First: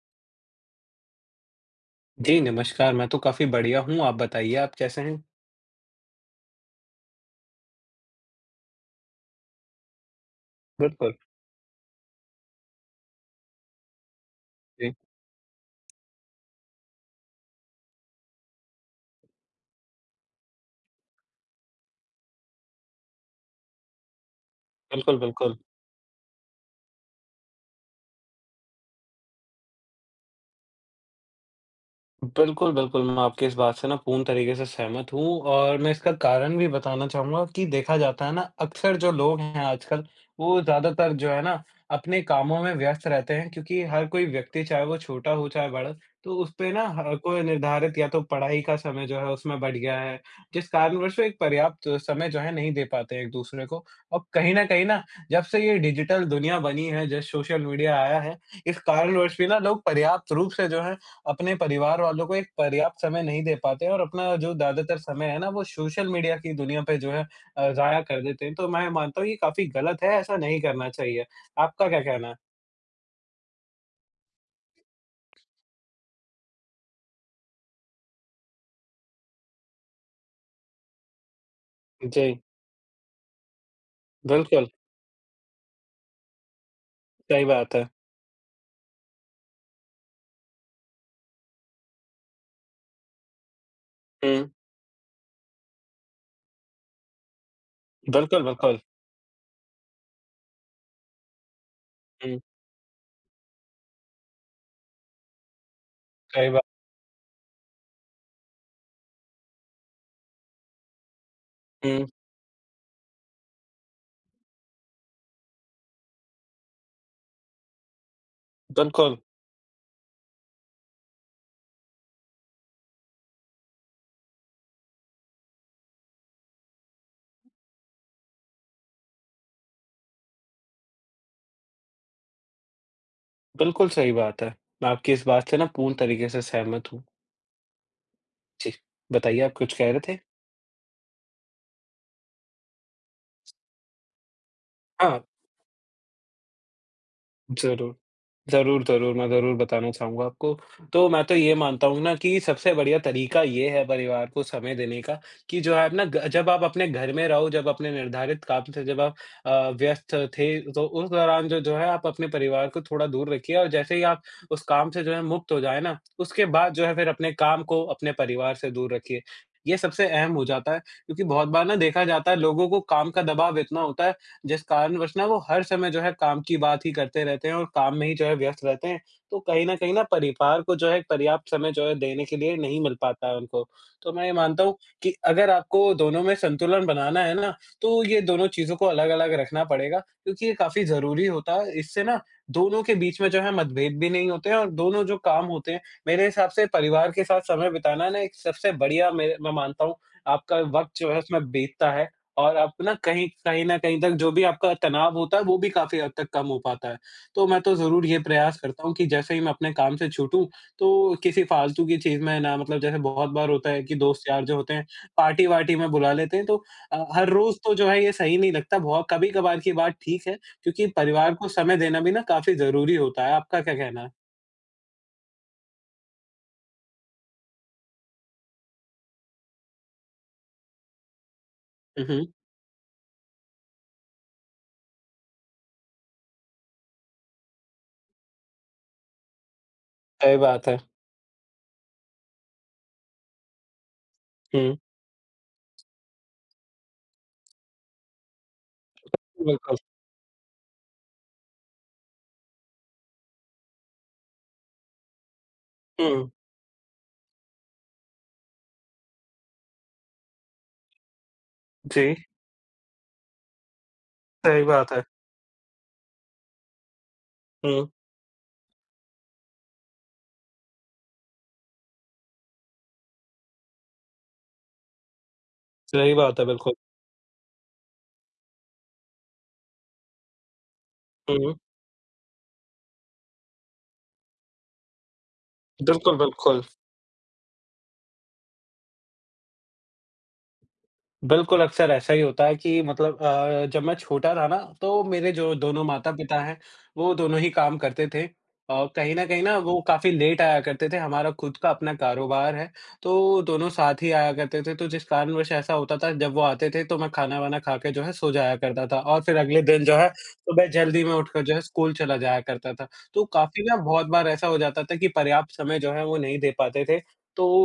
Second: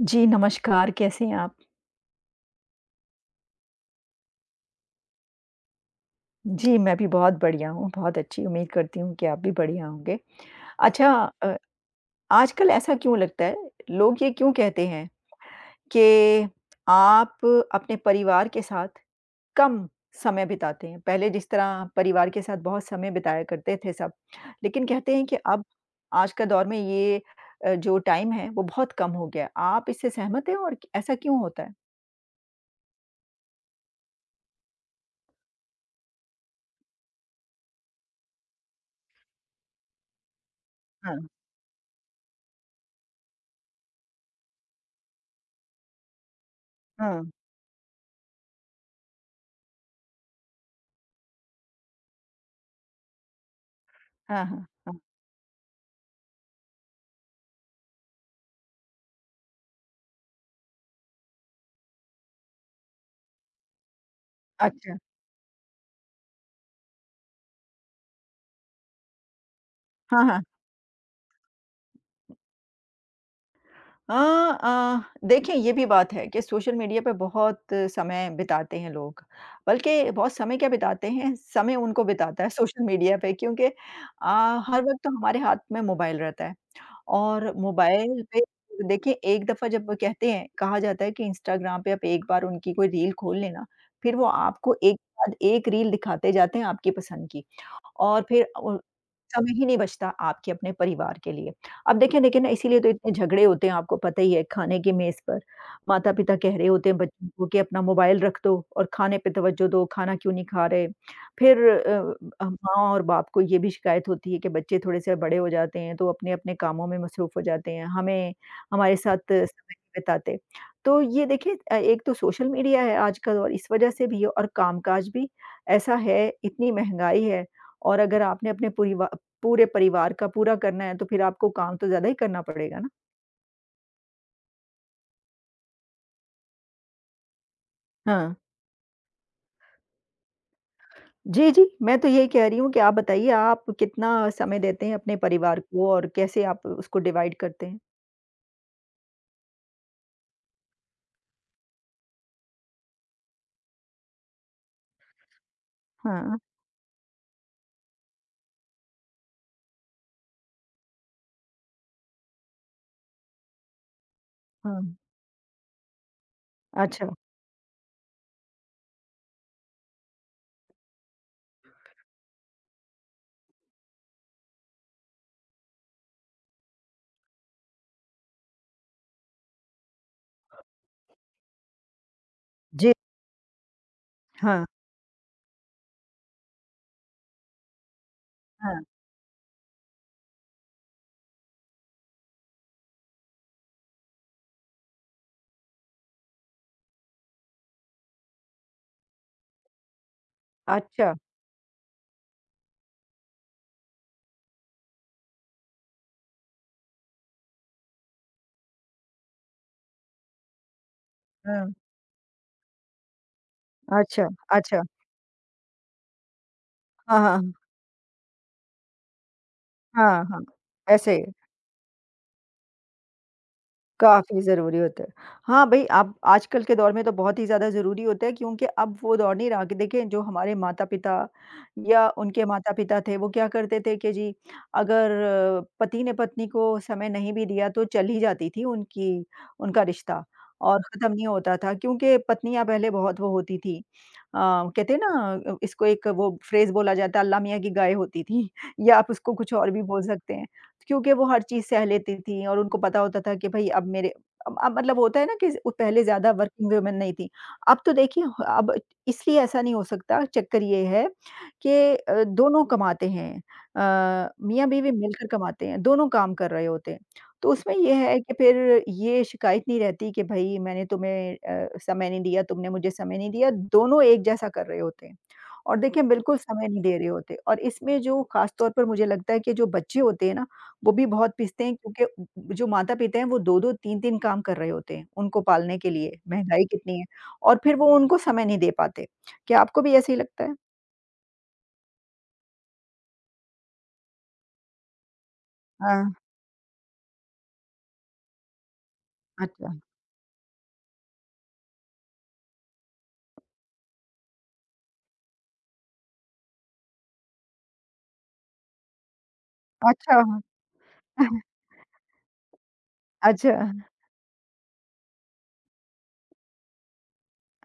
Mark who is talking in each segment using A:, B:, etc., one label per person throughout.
A: जी, नमस्कार, कैसे हैं आप?
B: जी, नमस्कार, मैं तो काफ़ी बढ़िया हूँ, आप बताइए आप कैसे हैं?
A: जी, मैं भी बहुत बढ़िया हूँ, बहुत अच्छी, उम्मीद करती हूँ कि आप भी बढ़िया होंगे। अच्छा।
B: बिल्कुल,
A: अ, आजकल ऐसा क्यों लगता है, लोग ये क्यों कहते
B: जी।
A: हैं कि आप अपने परिवार के साथ कम समय बिताते हैं? पहले जिस तरह परिवार के साथ बहुत समय बिताया करते थे सब, लेकिन कहते
B: बिल्कुल,
A: हैं कि
B: बिल्कुल।
A: अब आज का दौर में ये जो टाइम है, वो बहुत कम हो गया है। आप इससे सहमत हैं और ऐसा क्यों होता है?
B: बिल्कुल, बिल्कुल, मैं आपकी इस बात से ना पूर्ण तरीके से सहमत हूँ और मैं इसका कारण भी बताना चाहूँगा कि देखा जाता है ना, अक्सर जो लोग हैं आजकल, वो ज़्यादातर
A: हाँ,
B: जो है ना, अपने कामों में व्यस्त रहते हैं क्योंकि हर कोई व्यक्ति चाहे वो छोटा हो चाहे बड़ा, तो उसपे ना हर
A: हाँ।
B: कोई निर्धारित या तो पढ़ाई का समय जो है उसमें बढ़ गया है, जिस कारणवश वो एक पर्याप्त समय जो है नहीं दे पाते हैं एक-दूसरे को। और
A: हाँ,
B: कहीं न
A: हाँ,
B: कहीं
A: हाँ।
B: ना, जब से ये डिजिटल दुनिया बनी है, जब सोशल मीडिया आया है, इस कारणवश भी ना लोग पर्याप्त रूप से जो है अपने परिवार वालों को एक पर्याप्त समय नहीं दे पाते हैं और अपना जो
A: अच्छा।
B: ज़्यादातर समय है ना, वो सोशल मीडिया की दुनिया पे जो है ज़ाया कर देते हैं। तो मैं मानता हूँ ये काफ़ी गलत है,
A: हाँ,
B: ऐसा
A: हाँ।
B: नहीं करना चाहिए। आपका क्या कहना है?
A: देखिए ये भी बात है कि सोशल मीडिया पे बहुत समय बिताते हैं लोग। बल्कि बहुत समय क्या बिताते हैं, समय उनको
B: जी,
A: बिताता है सोशल मीडिया पे क्योंकि
B: बिल्कुल,
A: हर वक़्त तो हमारे हाथ में मोबाइल रहता है
B: सही
A: और
B: बात है।
A: मोबाइल पे देखिए। एक दफ़ा जब वो कहते हैं कहा जाता है कि इंस्टाग्राम पे आप एक बार उनकी कोई रील खोल लेना, फिर वो
B: हुँ,
A: आपको एक के बाद एक रील दिखाते जाते हैं आपकी पसंद की। और
B: बिल्कुल,
A: फिर
B: बिल्कुल।
A: समय ही नहीं बचता आपके अपने परिवार के लिए। अब देखिए
B: हुँ,
A: लेकिन इसीलिए तो इतने झगड़े होते हैं, आपको पता ही है, खाने की मेज़ पर। माता-पिता
B: सही
A: कह
B: बात।
A: रहे होते हैं बच्चों को कि अपना मोबाइल रख दो और खाने पे तवज्जो दो, खाना क्यों नहीं खा रहे? फिर
B: हुँ,
A: माँ और बाप को ये भी शिकायत होती है कि बच्चे थोड़े-से बड़े हो जाते हैं तो अपने-अपने कामों में मसरूफ़ हो जाते हैं, हमें हमारे
B: बिल्कुल,
A: साथ समय नहीं बिताते। तो ये देखिए एक तो सोशल मीडिया है आज का दौर इस वज़ह से भी है और कामकाज भी ऐसा है, इतनी महँगाई है और अगर आपने अपने परिवा पूरे परिवार का पूरा करना है, तो फिर आपको काम तो ज़्यादा ही करना पड़ेगा ना।
B: बिल्कुल सही बात है। मैं आपकी इस बात से ना पूर्ण तरीके से सहमत हूँ।
A: हाँ।
B: जी, बताइए आप कुछ कह रहे थे?
A: जी, जी, मैं तो यही कह रही हूँ कि आप बताइए, आप कितना समय देते हैं अपने
B: हाँ।
A: परिवार को और कैसे आप उसको डिवाइड करते हैं?
B: ज़रूर। ज़रूर, ज़रूर, मैं ज़रूर बताना चाहूँगा आपको। तो मैं तो ये मानता हूँ ना कि सबसे बढ़िया तरीका ये है परिवार को समय देने का कि जो है ना ग
A: हाँ,
B: जब आप अपने घर में रहो, जब अपने निर्धारित काम से जब आप व्यस्त थे, तो उस दौरान जो जो है आप अपने परिवार को थोड़ा दूर रखिए और जैसे ही आप उस काम
A: हाँ।
B: से जो है मुक्त हो जाए ना, उसके बाद जो है फिर
A: अच्छा,
B: अपने काम को अपने परिवार से दूर रखिए। ये सबसे अहम हो जाता है क्योंकि बहुत बार ना देखा जाता है लोगों को काम का दबाव इतना होता है जिस कारणवश ना वो हर समय जो है काम की बात ही करते रहते हैं और काम में ही जो है व्यस्त रहते हैं। तो कहीं न कहीं ना परिवार को जो है पर्याप्त समय जो है देने के लिए नहीं
A: जी।
B: मिल पाता है उनको। तो मैं ये मानता
A: हाँ,
B: हूँ कि अगर आपको दोनों में संतुलन बनाना है ना, तो ये दोनों चीज़ों
A: हाँ।
B: को अलग-अलग रखना पड़ेगा क्योंकि ये काफ़ी ज़रूरी होता है। इससे ना दोनों के बीच में जो है मतभेद भी नहीं होते हैं और दोनों जो काम होते हैं, मेरे हिसाब से परिवार के साथ समय बिताना ना एक सबसे बढ़िया मैं मानता हूँ आपका वक़्त जो
A: अच्छा,
B: है उसमें बीतता है। और आप ना कहीं कहीं न कहीं तक जो भी आपका तनाव होता है, वो भी काफ़ी हद तक कम हो पाता है। तो मैं तो ज़रूर ये प्रयास करता हूँ कि जैसे ही मैं अपने काम से छूटूँ, तो किसी
A: हाँ।
B: फ़ालतू की चीज़ में ना मतलब जैसे बहुत बार होता है कि
A: अच्छा,
B: दोस्त यार जो होते
A: अच्छा।
B: हैं, पार्टी-वार्टी में बुला लेते हैं, तो
A: हाँ,
B: हर
A: हाँ,
B: रोज़ तो जो है ये सही नहीं लगता, बहुत कभी-कभार की बात
A: हाँ,
B: ठीक है,
A: हाँ।
B: क्योंकि
A: ऐसे
B: परिवार को समय देना भी ना काफ़ी ज़रूरी होता है। आपका क्या कहना है?
A: काफ़ी ज़रूरी होता है। हाँ, भई अब आजकल के दौर में तो बहुत ही ज़्यादा ज़रूरी होता है क्योंकि अब वो दौर नहीं रहा। कि देखिए, जो हमारे माता-पिता
B: हुँ,
A: या
B: हुँ,
A: उनके माता-पिता थे, वो क्या करते थे कि जी, अगर पति ने पत्नी को समय नहीं भी दिया तो चल ही जाती थी उनकी उनका रिश्ता
B: सही बात है।
A: और ख़त्म नहीं होता था क्योंकि पत्नियाँ पहले बहुत वो होती थी। अ,
B: हुँ,
A: कहते हैं ना, इसको एक वो फ्रेज़ बोला जाता है, अल्लाह मियाँ की गाय होती थी या आप उसको कुछ और
B: बिल्कुल।
A: भी बोल सकते हैं। क्योंकि वो हर चीज़ सह लेती थीं और उनको पता होता था कि भई अब मेरे अब मतलब होता है ना कि उ पहले
B: हुँ,
A: ज़्यादा वर्किंग वुमन नहीं थीं। अब तो देखिए, अब इसलिए ऐसा नहीं हो सकता, चक्कर ये है कि
B: जी,
A: दोनों कमाते हैं।
B: सही
A: मियाँ-बीवी
B: बात है।
A: मिलकर कमाते हैं, दोनों काम कर रहे होते हैं। तो उसमें
B: हुँ,
A: ये है कि फिर ये शिकायत नहीं रहती कि भई मैंने तुम्हें समय नहीं दिया, तुमने मुझे समय नहीं दिया, दोनों एक जैसा कर रहे होते हैं। और देखिए
B: सही
A: बिल्कुल
B: बात है,
A: समय
B: बिल्कुल।
A: नहीं दे रहे होते और इसमें जो ख़ास तौर पर मुझे लगता है कि जो बच्चे होते हैं ना, वो भी बहुत
B: हुँ,
A: पिसते हैं क्योंकि उ जो माता-पिता हैं वो 2-2 3-3 काम कर रहे होते हैं, उनको पालने के लिए,
B: बिल्कुल, बिल्कुल।
A: महँगाई कितनी है और फिर वो उनको समय नहीं दे पाते। क्या आपको भी ऐसे ही लगता है?
B: बिल्कुल, अक्सर ऐसा ही होता है कि मतलब जब मैं छोटा था ना, तो मेरे जो दोनों
A: हाँ,
B: माता-पिता हैं, वो दोनों ही काम करते थे और कहीं न कहीं ना
A: अच्छा।
B: वो काफ़ी लेट आया करते थे। हमारा खुद का अपना कारोबार है, तो दोनों साथ ही आया करते थे, तो जिस कारणवश ऐसा होता था जब वो आते थे तो मैं खाना-वाना खा के जो है सो जाया करता था और फिर अगले दिन जो है
A: अच्छा, हाँ।
B: सुबह जल्दी में उठकर जो है स्कूल चला जाया करता था। तो
A: अच्छा।
B: काफ़ी ना बहुत बार ऐसा हो जाता था कि पर्याप्त समय जो है वो नहीं दे पाते थे।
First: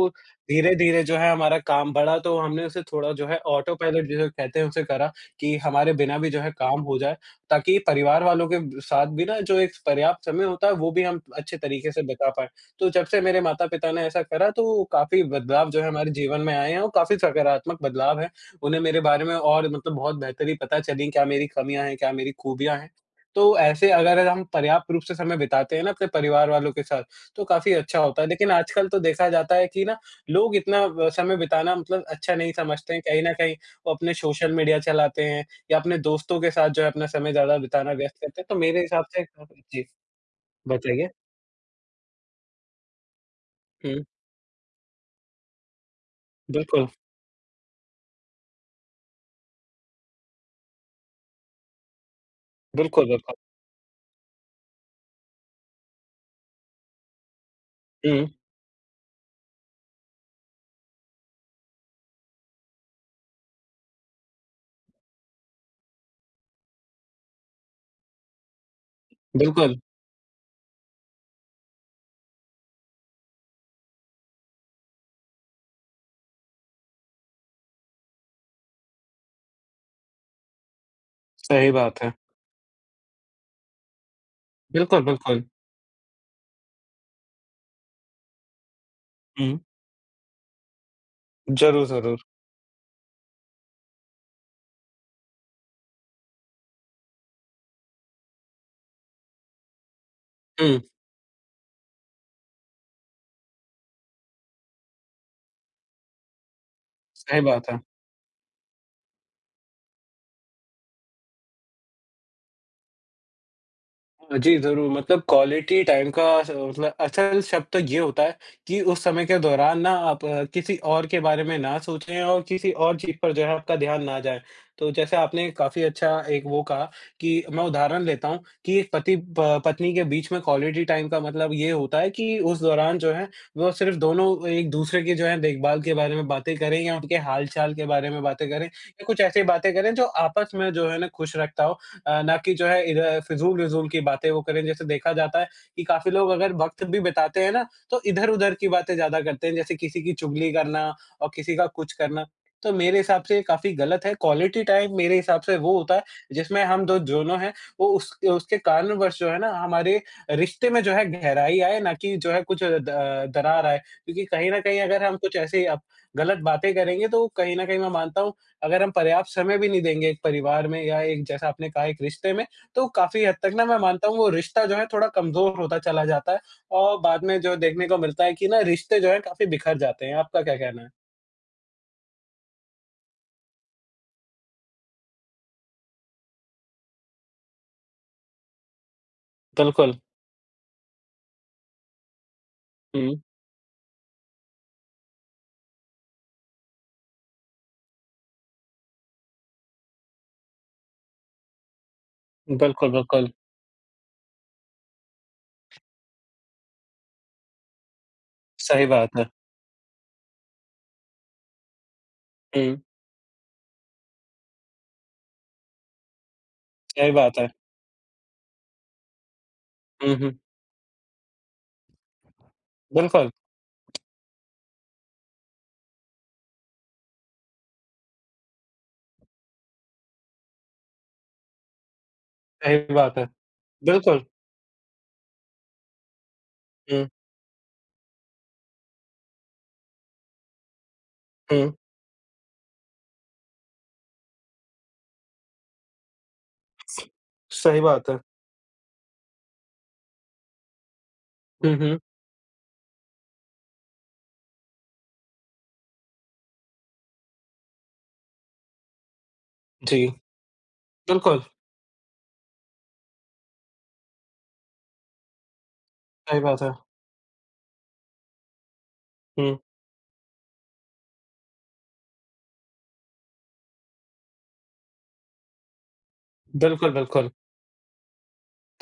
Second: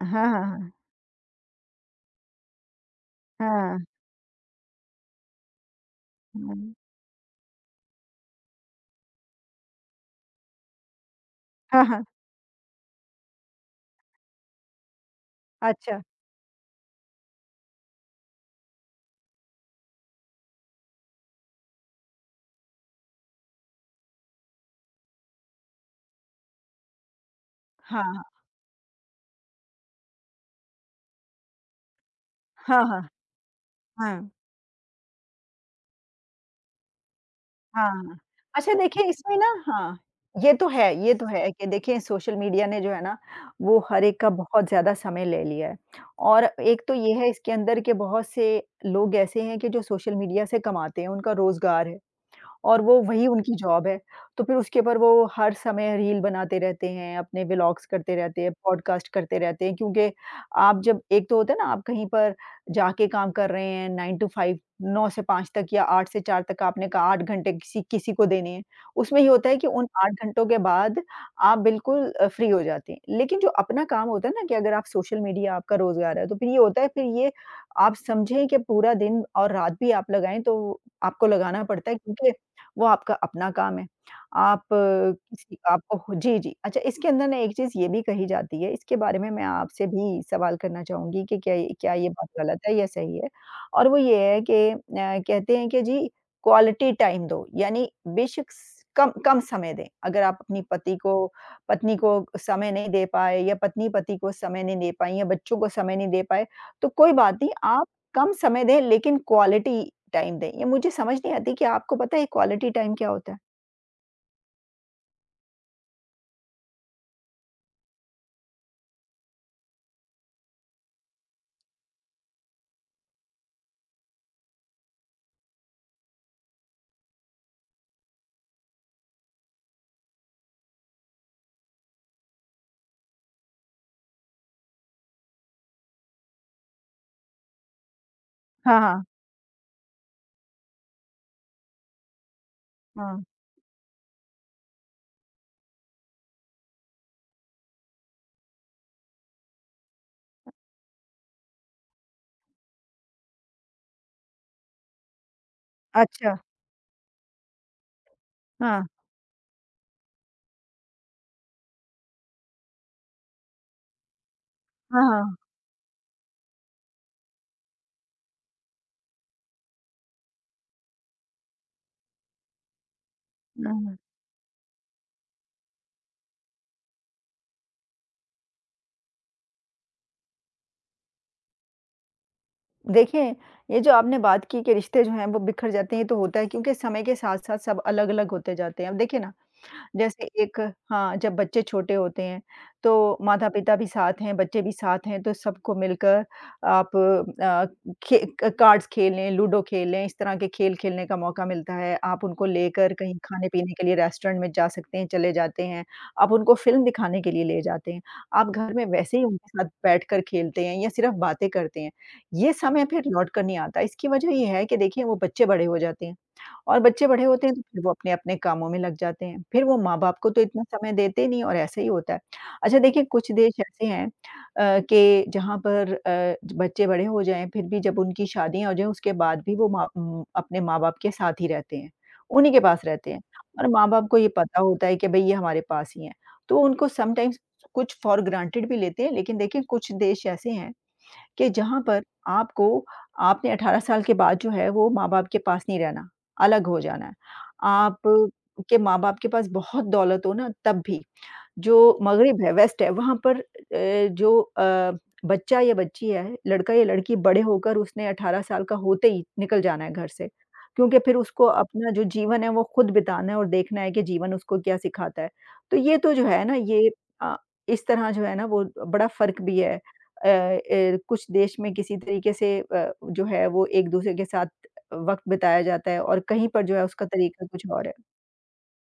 A: हाँ, हाँ, हाँ।
B: धीरे-धीरे जो है हमारा काम बढ़ा तो हमने उसे थोड़ा जो है
A: हाँ,
B: ऑटो
A: हाँ।
B: पायलट जिसे कहते हैं उसे करा, कि हमारे बिना भी जो है काम हो जाए, ताकि परिवार वालों के ब साथ भी ना जो एक पर्याप्त समय होता है वो भी हम अच्छे
A: हाँ,
B: तरीके से
A: हाँ।
B: बिता पाएँ। तो जब से मेरे माता-पिता ने ऐसा करा तो काफ़ी बदलाव जो है
A: अच्छा।
B: हमारे जीवन में आए हैं और काफ़ी सकारात्मक बदलाव हैं। उन्हें मेरे बारे में और मतलब बहुत बेहतर ही पता चली क्या मेरी कमियाँ हैं, क्या मेरी खूबियाँ हैं। तो ऐसे अगर हम पर्याप्त रूप से समय बिताते हैं ना अपने परिवार वालों के साथ, तो काफ़ी अच्छा
A: हाँ,
B: होता
A: हाँ।
B: है। लेकिन आजकल तो देखा जाता है कि ना लोग इतना समय बिताना मतलब अच्छा नहीं
A: हाँ,
B: समझते हैं,
A: हाँ।
B: कहीं न कहीं वो अपने
A: हाँ।
B: सोशल मीडिया चलाते हैं या अपने दोस्तों के साथ जो है अपना समय ज़्यादा बिताना व्यस्त
A: हाँ।
B: करते हैं, तो
A: अच्छा
B: मेरे हिसाब
A: देखिए,
B: से
A: इसमें ना
B: जी,
A: हाँ, ये तो है
B: बताइए?
A: ये तो है कि देखिए सोशल मीडिया ने जो है ना, वो
B: हुँ,
A: हर एक का बहुत ज़्यादा समय ले लिया है। और एक
B: बिल्कुल,
A: तो ये है इसके अंदर के बहुत से लोग ऐसे हैं कि जो सोशल मीडिया से कमाते हैं, उनका रोज़गार है। और वो
B: बिल्कुल,
A: वही
B: बिल्कुल।
A: उनकी जॉब है। तो फिर उसके ऊपर वो हर समय रील बनाते रहते हैं, अपने व्लॉग्स करते
B: हुँ,
A: रहते हैं, पॉडकास्ट करते रहते हैं क्योंकि आप जब, एक तो होता है ना, आप कहीं पर जाके काम कर रहे हैं 9 टू 5, 9 से 5 तक या 8 से 4 तक, आपने कहा 8 घंटे किसी किसी को देने हैं। उसमें ये होता है कि
B: बिल्कुल,
A: उन 8 घंटों के बाद आप बिल्कुल फ्री हो जाते हैं। लेकिन जो अपना काम होता है ना, कि अगर आप सोशल मीडिया, आपका रोज़गार है, तो फिर ये होता है, फिर ये आप समझें कि पूरा दिन और रात भी आप लगाएँ तो आपको लगाना
B: सही
A: पड़ता है
B: बात है।
A: क्योंकि वो आपका अपना काम है। आप
B: बिल्कुल, बिल्कुल।
A: किसी आपको हो जी, जी। अच्छा, इसके अंदर ना एक चीज़ ये भी कही जाती है, इसके बारे में मैं
B: हुँ,
A: आपसे भी सवाल करना चाहूँगी कि क्या ये
B: ज़रूर,
A: क्या ये
B: ज़रूर।
A: बात गलत है या सही है? और वो ये है कि कहते हैं कि जी, क्वालिटी टाइम दो, यानी बेशक कम कम समय दें। अगर आप अपनी
B: हुँ,
A: पति को पत्नी को समय नहीं दे पाए या पत्नी-पति को समय नहीं दे पाई या बच्चों को समय नहीं दे पाए, तो कोई बात
B: सही
A: नहीं,
B: बात है।
A: आप कम समय दें लेकिन क्वालिटी टाइम दें। ये मुझे समझ नहीं आती, कि आपको पता है क्वालिटी टाइम क्या होता है?
B: जी, ज़रूर मतलब क्वालिटी टाइम का स मतलब असल शब्द तो ये होता है कि उस समय के दौरान ना आप किसी और के बारे में ना सोचें और किसी और चीज़ पर जो है आपका ध्यान ना जाए। तो जैसे आपने काफ़ी अच्छा एक वो कहा कि मैं उदाहरण लेता हूँ कि एक पति प पत्नी के बीच में क्वालिटी टाइम का मतलब ये होता है कि उस दौरान जो है वो सिर्फ़ दोनों एक-दूसरे की जो है देखभाल के बारे में बातें करें या उनके हाल-चाल के बारे में बातें करें
A: हाँ,
B: या
A: हाँ।
B: कुछ ऐसी बातें करें जो आपस में जो है ना खुश रखता हो ना कि जो है इधर
A: हाँ।
B: फिज़ूल-विज़ूल की बातें वो करें। जैसे देखा जाता है कि काफ़ी लोग अगर वक़्त भी बिताते हैं ना, तो इधर-उधर की बातें ज़्यादा करते हैं, जैसे किसी की चुगली करना और किसी का कुछ करना। तो मेरे हिसाब से ये काफ़ी गलत है। क्वालिटी टाइम मेरे हिसाब से वो होता है,
A: अच्छा।
B: जिसमें हम दो दोनों हैं, वो उस उसके
A: हाँ।
B: कारणवश जो है ना, हमारे रिश्ते में जो है गहराई आए, ना कि जो है कुछ द दरार आए। क्योंकि कहीं न कहीं
A: हाँ,
B: अगर हम कुछ
A: हाँ।
B: ऐसे अप गलत बातें करेंगे, तो कहीं न कहीं मैं मानता हूँ अगर हम पर्याप्त समय भी नहीं देंगे एक परिवार में या एक जैसा आपने कहा एक रिश्ते में, तो काफ़ी हद तक ना
A: हाँ,
B: मैं
A: हाँ।
B: मानता हूँ वो रिश्ता जो है थोड़ा कमज़ोर होता चला जाता है और बाद में जो देखने को मिलता है कि ना रिश्ते जो हैं काफ़ी बिखर जाते हैं। आपका क्या कहना है?
A: देखिए, ये जो आपने बात की कि रिश्ते जो हैं वो बिखर जाते हैं, ये तो होता है क्योंकि समय के साथ-साथ सब अलग-अलग होते जाते हैं। अब देखिए ना,
B: बिल्कुल।
A: जैसे एक, हाँ, जब बच्चे छोटे होते हैं, तो
B: हुँ।
A: माता-पिता भी साथ हैं, बच्चे भी साथ हैं, तो सबको मिलकर आप अ, खे क कार्ड्स खेलें, लूडो खेलें, इस तरह के खेल खेलने का मौका मिलता है। आप उनको
B: बिल्कुल,
A: लेकर कहीं
B: बिल्कुल।
A: खाने-पीने के लिए रेस्टोरेंट में जा सकते हैं, चले जाते हैं। आप उनको फ़िल्म दिखाने के लिए ले जाते हैं। आप घर में
B: सही बात
A: वैसे ही
B: है।
A: उनके साथ बैठकर खेलते हैं या सिर्फ़ बातें करते हैं। ये
B: हुँ,
A: समय फिर लौट कर नहीं आता। इसकी वजह ये है कि देखिए वो बच्चे बड़े हो जाते हैं। और बच्चे
B: सही
A: बड़े
B: बात
A: होते
B: है।
A: हैं तो फिर वो अपने-अपने कामों में लग जाते हैं। फिर वो
B: हुँ,
A: माँ-बाप को
B: हुँ।
A: तो इतना समय देते नहीं और ऐसा ही होता है। अच्छा, देखिए
B: बिल्कुल,
A: कुछ देश ऐसे हैं कि जहाँ पर बच्चे बड़े हो जाएँ फिर भी जब उनकी शादियाँ हो जाएँ उसके बाद भी वो अपने माँ-बाप के साथ ही रहते हैं, उन्हीं के पास
B: सही
A: रहते
B: बात
A: हैं।
B: है।
A: और माँ-बाप को
B: बिल्कुल।
A: ये पता होता है कि भई ये हमारे पास ही हैं। तो उनको
B: हुँ,
A: समटाइम्स कुछ फॉर ग्रांटेड भी लेते हैं, लेकिन देखिए कुछ देश ऐसे हैं कि
B: हुँ।
A: जहाँ पर आपको आपने 18 साल के बाद जो है वो माँ-बाप के पास नहीं रहना, अलग हो जाना है।
B: सही
A: आप
B: बात है।
A: के माँ-बाप के पास बहुत दौलत हो ना, तब भी,
B: हुँ, हुँ।
A: जो मग़रिब है, वेस्ट है, वहाँ पर जो बच्चा या बच्ची है, लड़का या लड़की बड़े होकर उसने 18 साल का होते ही निकल जाना है घर
B: जी,
A: से, क्योंकि फिर
B: बिल्कुल,
A: उसको अपना जो जीवन है, वो खुद बिताना है और देखना है कि जीवन उसको क्या सिखाता है। तो ये तो जो
B: सही
A: है ना,
B: बात है।
A: ये अ, इस तरह जो है ना, वो बड़ा फ़र्क
B: हुँ,
A: भी है। कुछ देश में किसी तरीके से जो है, वो एक-दूसरे के साथ वक़्त बिताया जाता है और कहीं पर जो है,
B: बिल्कुल,
A: उसका
B: बिल्कुल।
A: तरीका कुछ और है।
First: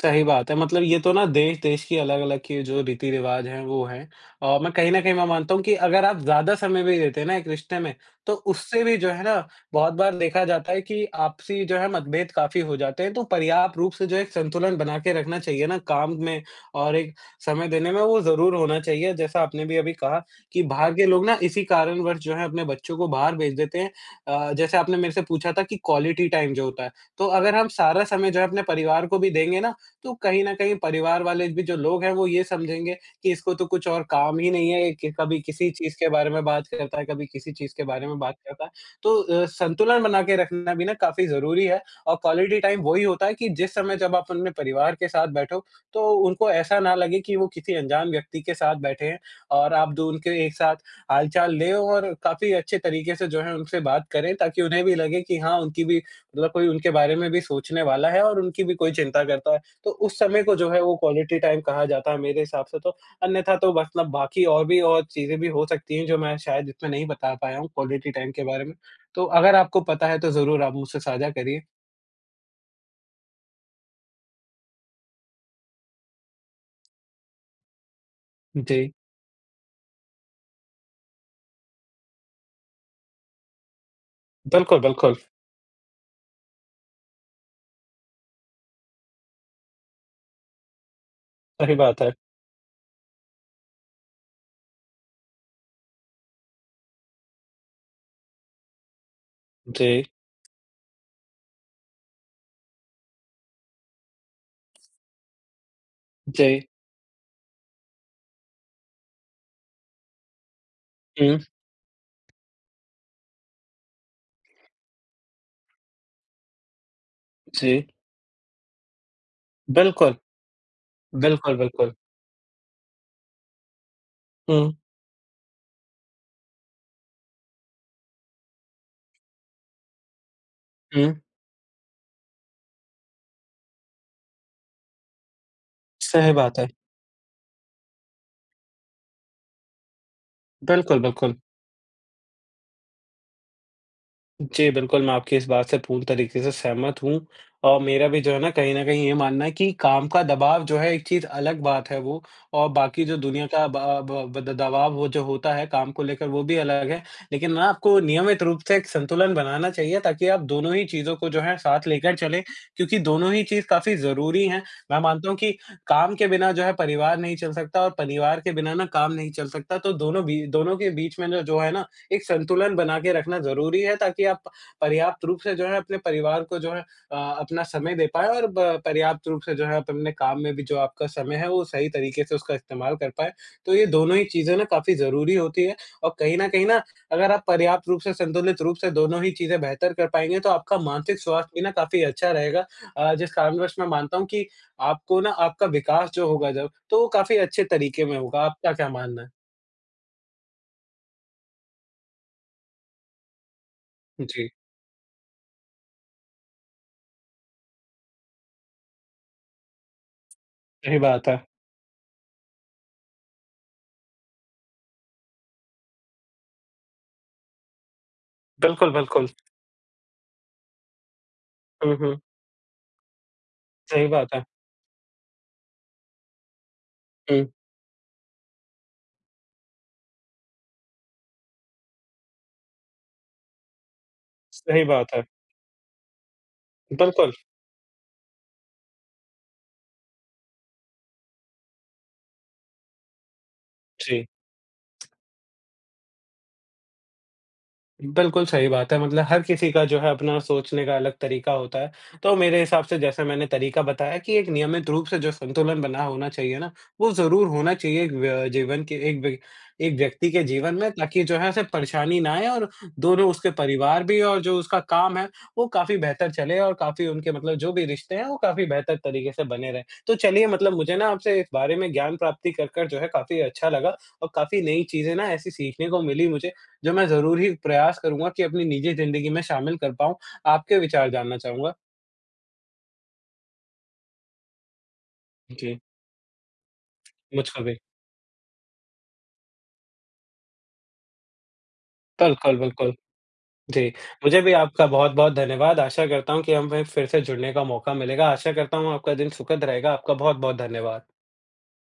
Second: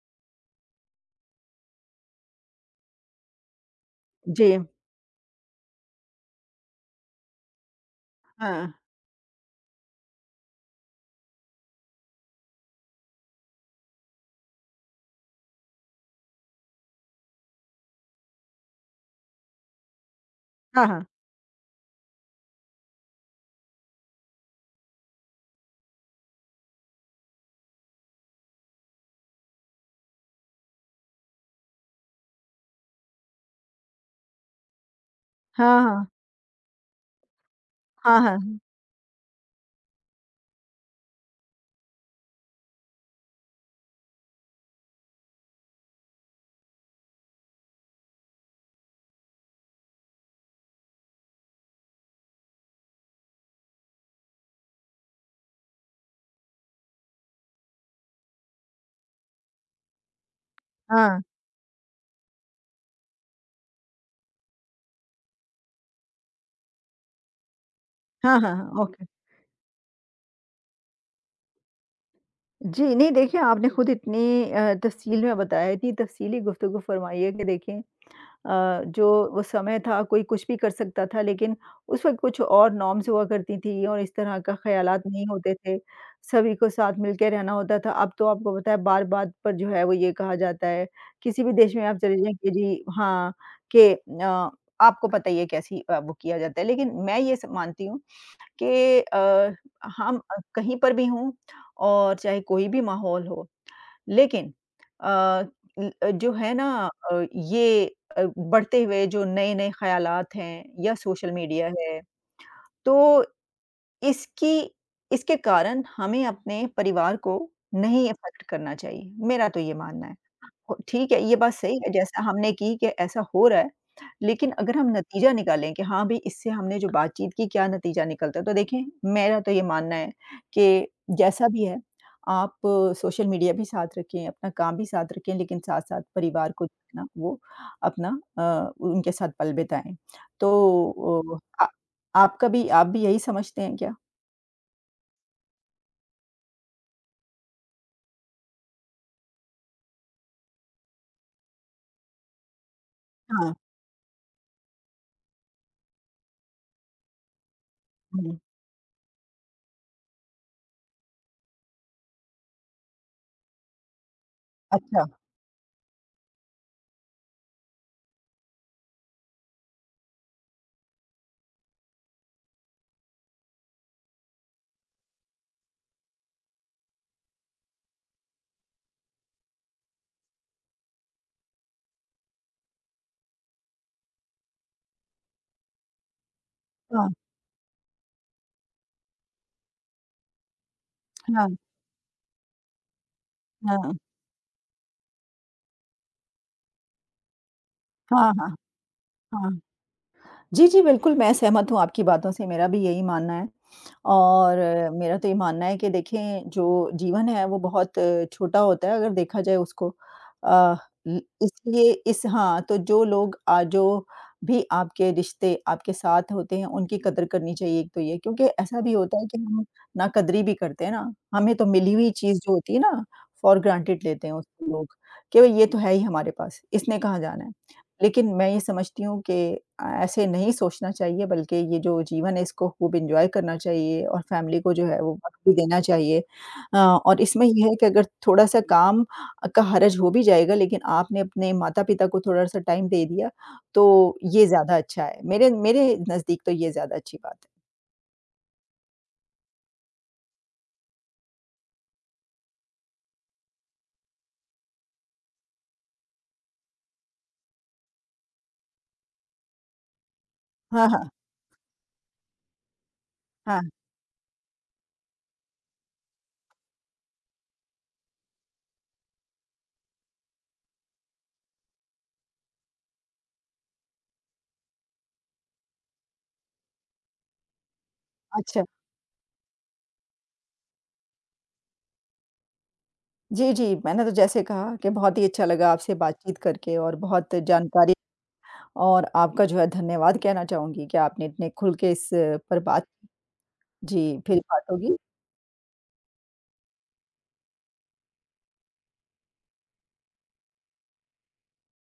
B: सही बात है, मतलब ये तो ना देश-देश की अलग-अलग की जो रीति-रिवाज हैं, वो हैं।
A: जी।
B: और मैं कहीं न कहीं मैं मानता हूँ कि अगर आप ज़्यादा समय भी देते हैं ना एक रिश्ते में, तो
A: हाँ।
B: उससे भी जो है ना, बहुत बार देखा जाता है कि आपसी जो है मतभेद काफ़ी हो जाते हैं। तो पर्याप्त रूप से जो एक संतुलन बना के रखना चाहिए ना काम में और एक समय देने में, वो ज़रूर होना चाहिए। जैसा आपने भी अभी कहा कि
A: हाँ,
B: बाहर के
A: हाँ।
B: लोग ना इसी कारणवश जो है अपने बच्चों को बाहर भेज देते हैं। जैसे आपने मेरे से पूछा था कि क्वालिटी टाइम जो होता है, तो अगर हम सारा समय जो है अपने परिवार को भी देंगे ना तो कहीं न कहीं परिवार वाले भी जो लोग हैं वो ये समझेंगे कि इसको तो कुछ और काम ही नहीं है कि कभी किसी
A: हाँ,
B: चीज़ के
A: हाँ।
B: बारे में बात करता है, कभी किसी चीज़ के बारे में
A: हाँ,
B: बात
A: हाँ।
B: करता है। तो संतुलन बना के रखना भी ना काफ़ी ज़रूरी है और क्वालिटी टाइम वही होता है कि जिस समय जब आप अपने परिवार के साथ बैठो तो उनको ऐसा ना लगे कि वो किसी अनजान व्यक्ति के साथ बैठे हैं और आप दो उनके एक साथ हाल-चाल लें और काफ़ी अच्छे तरीके से जो है उनसे बात करें ताकि उन्हें भी लगे कि हाँ, उनकी भी मतलब कोई उनके बारे में भी सोचने वाला है और उनकी भी कोई चिंता करता है। तो उस समय को जो है वो
A: हाँ।
B: क्वालिटी टाइम कहा जाता है मेरे हिसाब से तो। अन्यथा तो मतलब बाकी और भी और चीज़ें भी हो सकती हैं जो मैं शायद इसमें नहीं बता पाया हूँ क्वालिटी टाइम
A: हाँ,
B: के
A: हाँ,
B: बारे में।
A: हाँ। ओके।
B: तो अगर आपको पता है तो ज़रूर आप मुझसे साझा करिए।
A: जी, नहीं देखिए आपने खुद इतनी तफ़सील में बताया, इतनी तफ़सीली गुफ्तगू फ़रमाई है कि देखिए
B: जी,
A: जो वो समय था कोई कुछ भी कर सकता था लेकिन उस वक़्त कुछ और नॉर्म्स हुआ करती थी और इस तरह का
B: बिल्कुल,
A: ख़्यालात
B: बिल्कुल,
A: नहीं होते थे। सभी को साथ मिल के रहना होता था। अब तो आपको पता है, बात-बात पर जो है वो ये कहा जाता है। किसी भी देश
B: सही
A: में आप
B: बात है।
A: चले जाएँ, कि जी हाँ, कि अ, आपको पता ही है कैसी, वो किया जाता है। लेकिन मैं ये स मानती हूँ कि
B: जी,
A: हम कहीं पर भी हों और चाहे कोई भी माहौल हो, लेकिन अ, जो है
B: जी,
A: ना, ये बढ़ते हुए जो नए-नए ख़्यालात हैं या सोशल
B: हुँ,
A: मीडिया है, तो इसकी इसके कारण हमें अपने परिवार को
B: जी,
A: नहीं अफ़ेक्ट करना चाहिए, मेरा तो ये मानना
B: बिल्कुल,
A: है। हो ठीक है, ये बात
B: बिल्कुल,
A: सही है,
B: बिल्कुल।
A: जैसा हमने की कि ऐसा हो रहा है, लेकिन
B: हुँ,
A: अगर हम नतीजा निकालें कि हाँ, भई इससे हमने जो बातचीत की क्या नतीजा निकलता है, तो देखें मेरा तो ये मानना है कि
B: हुँ,
A: जैसा भी है, आप सोशल मीडिया भी साथ रखें, अपना काम भी साथ रखें, लेकिन साथ-साथ
B: सही
A: परिवार
B: बात
A: को
B: है।
A: जो है ना वो अपना, उनके साथ पल बिताएँ।
B: बिल्कुल,
A: तो
B: बिल्कुल।
A: अ, आ आपका भी आप भी यही समझते हैं क्या?
B: जी, बिल्कुल, मैं आपकी इस बात से पूर्ण तरीके से सहमत हूँ और मेरा भी जो है ना कहीं न कहीं ये मानना है कि काम का दबाव जो है एक चीज़ अलग बात है वो और बाकी जो दुनिया
A: हाँ,
B: का ब ब ब दबाव वो जो होता है काम को लेकर वो भी अलग है। लेकिन ना आपको
A: हुँ।
B: नियमित रूप से एक संतुलन बनाना चाहिए ताकि आप दोनों ही चीज़ों को जो है साथ लेकर चलें क्योंकि दोनों ही चीज़ काफ़ी ज़रूरी हैं। मैं
A: अच्छा,
B: मानता हूँ कि काम के बिना जो है परिवार नहीं चल सकता और परिवार के बिना ना काम नहीं चल सकता। तो दोनों बी दोनों के बीच में ना जो है ना एक संतुलन बना के रखना ज़रूरी है ताकि आप पर्याप्त रूप से जो है अपने परिवार को जो है अपना समय दे पाएँ और ब पर्याप्त रूप से जो है आप अपने काम में भी जो आपका समय है वो सही तरीके से उसका इस्तेमाल कर पाएँ। तो ये दोनों ही चीज़ें ना काफ़ी ज़रूरी होती है और कहीं न कहीं ना
A: हाँ,
B: अगर आप पर्याप्त रूप से संतुलित रूप से दोनों ही चीज़ें बेहतर कर पाएँगे तो आपका मानसिक स्वास्थ्य
A: हाँ,
B: भी ना काफ़ी अच्छा रहेगा। जिस कारणवश मैं
A: हाँ,
B: मानता हूँ कि आपको ना आपका विकास जो होगा जब तो वो काफ़ी अच्छे तरीके में
A: हाँ,
B: होगा।
A: हाँ,
B: आपका क्या मानना है?
A: हाँ। जी, जी, बिल्कुल, मैं सहमत हूँ आपकी बातों से, मेरा भी यही मानना है।
B: जी,
A: और मेरा तो ये मानना है कि देखें, जो जीवन है, वो बहुत छोटा होता है, अगर देखा जाए उसको। अ,
B: सही
A: ल
B: बात है।
A: इसलिए इस हाँ, तो जो लोग जो भी आपके रिश्ते आपके साथ होते हैं, उनकी कदर करनी चाहिए, एक तो ये। क्योंकि ऐसा
B: बिल्कुल,
A: भी होता
B: बिल्कुल।
A: है कि हम नाकदरी भी करते हैं ना, हमें तो मिली
B: हुँ,
A: हुई
B: हुँ।
A: चीज़ जो होती है ना, फॉर ग्रांटेड
B: सही
A: लेते
B: बात
A: हैं
B: है।
A: उसको लोग, कि भई, ये तो है ही हमारे पास, इसने कहाँ जाना
B: हुँ,
A: है। लेकिन मैं ये समझती हूँ कि ऐसे नहीं सोचना चाहिए बल्कि ये जो जीवन है इसको खूब एन्जॉय करना चाहिए और फैमिली को
B: सही
A: जो है
B: बात
A: वो
B: है।
A: वक़्त भी देना चाहिए। और
B: बिल्कुल,
A: इसमें ये है कि अगर थोड़ा-सा काम का हरज हो भी जाएगा लेकिन आपने अपने माता-पिता को थोड़ा-सा टाइम दे दिया तो
B: जी।
A: ये ज़्यादा अच्छा है। मेरे मेरे नज़दीक तो ये ज़्यादा अच्छी बात है।
B: बिल्कुल सही बात है, मतलब हर किसी का जो है अपना सोचने का अलग तरीका होता है। तो मेरे हिसाब से जैसा मैंने तरीका बताया कि एक नियमित रूप से जो संतुलन बना होना चाहिए ना, वो ज़रूर होना चाहिए एक व्य जीवन के एक व्य एक व्यक्ति के जीवन
A: हाँ,
B: में
A: हाँ।
B: ताकि जो है उसे परेशानी ना आए और दोनों उसके
A: हाँ,
B: परिवार भी और जो उसका काम है, वो काफ़ी बेहतर चले और काफ़ी उनके मतलब जो भी रिश्ते हैं, वो काफ़ी बेहतर तरीके से बने रहें। तो चलिए मतलब मुझे ना आपसे इस बारे में ज्ञान प्राप्ति कर जो है काफ़ी अच्छा लगा और काफ़ी नई चीज़ें ना ऐसी सीखने को मिली मुझे। जो मैं ज़रूर ही प्रयास करूँगा कि
A: अच्छा।
B: अपनी निजी ज़िंदगी में शामिल कर पाऊँ। आपके विचार जानना चाहूँगा।
A: जी, जी, मैंने तो जैसे कहा कि बहुत ही अच्छा लगा
B: जी,
A: आपसे बातचीत करके और बहुत
B: मुझको भी।
A: जानकारी और आपका जो है धन्यवाद कहना चाहूँगी कि आपने इतने खुल के इस
B: बिल्कुल,
A: पर बात
B: बिल्कुल। जी,
A: जी, फिर
B: मुझे भी
A: बात
B: आपका
A: होगी।
B: बहुत-बहुत धन्यवाद। आशा करता हूँ कि हमें फिर से जुड़ने का मौका मिलेगा। आशा करता हूँ आपका दिन सुखद रहेगा। आपका बहुत-बहुत धन्यवाद।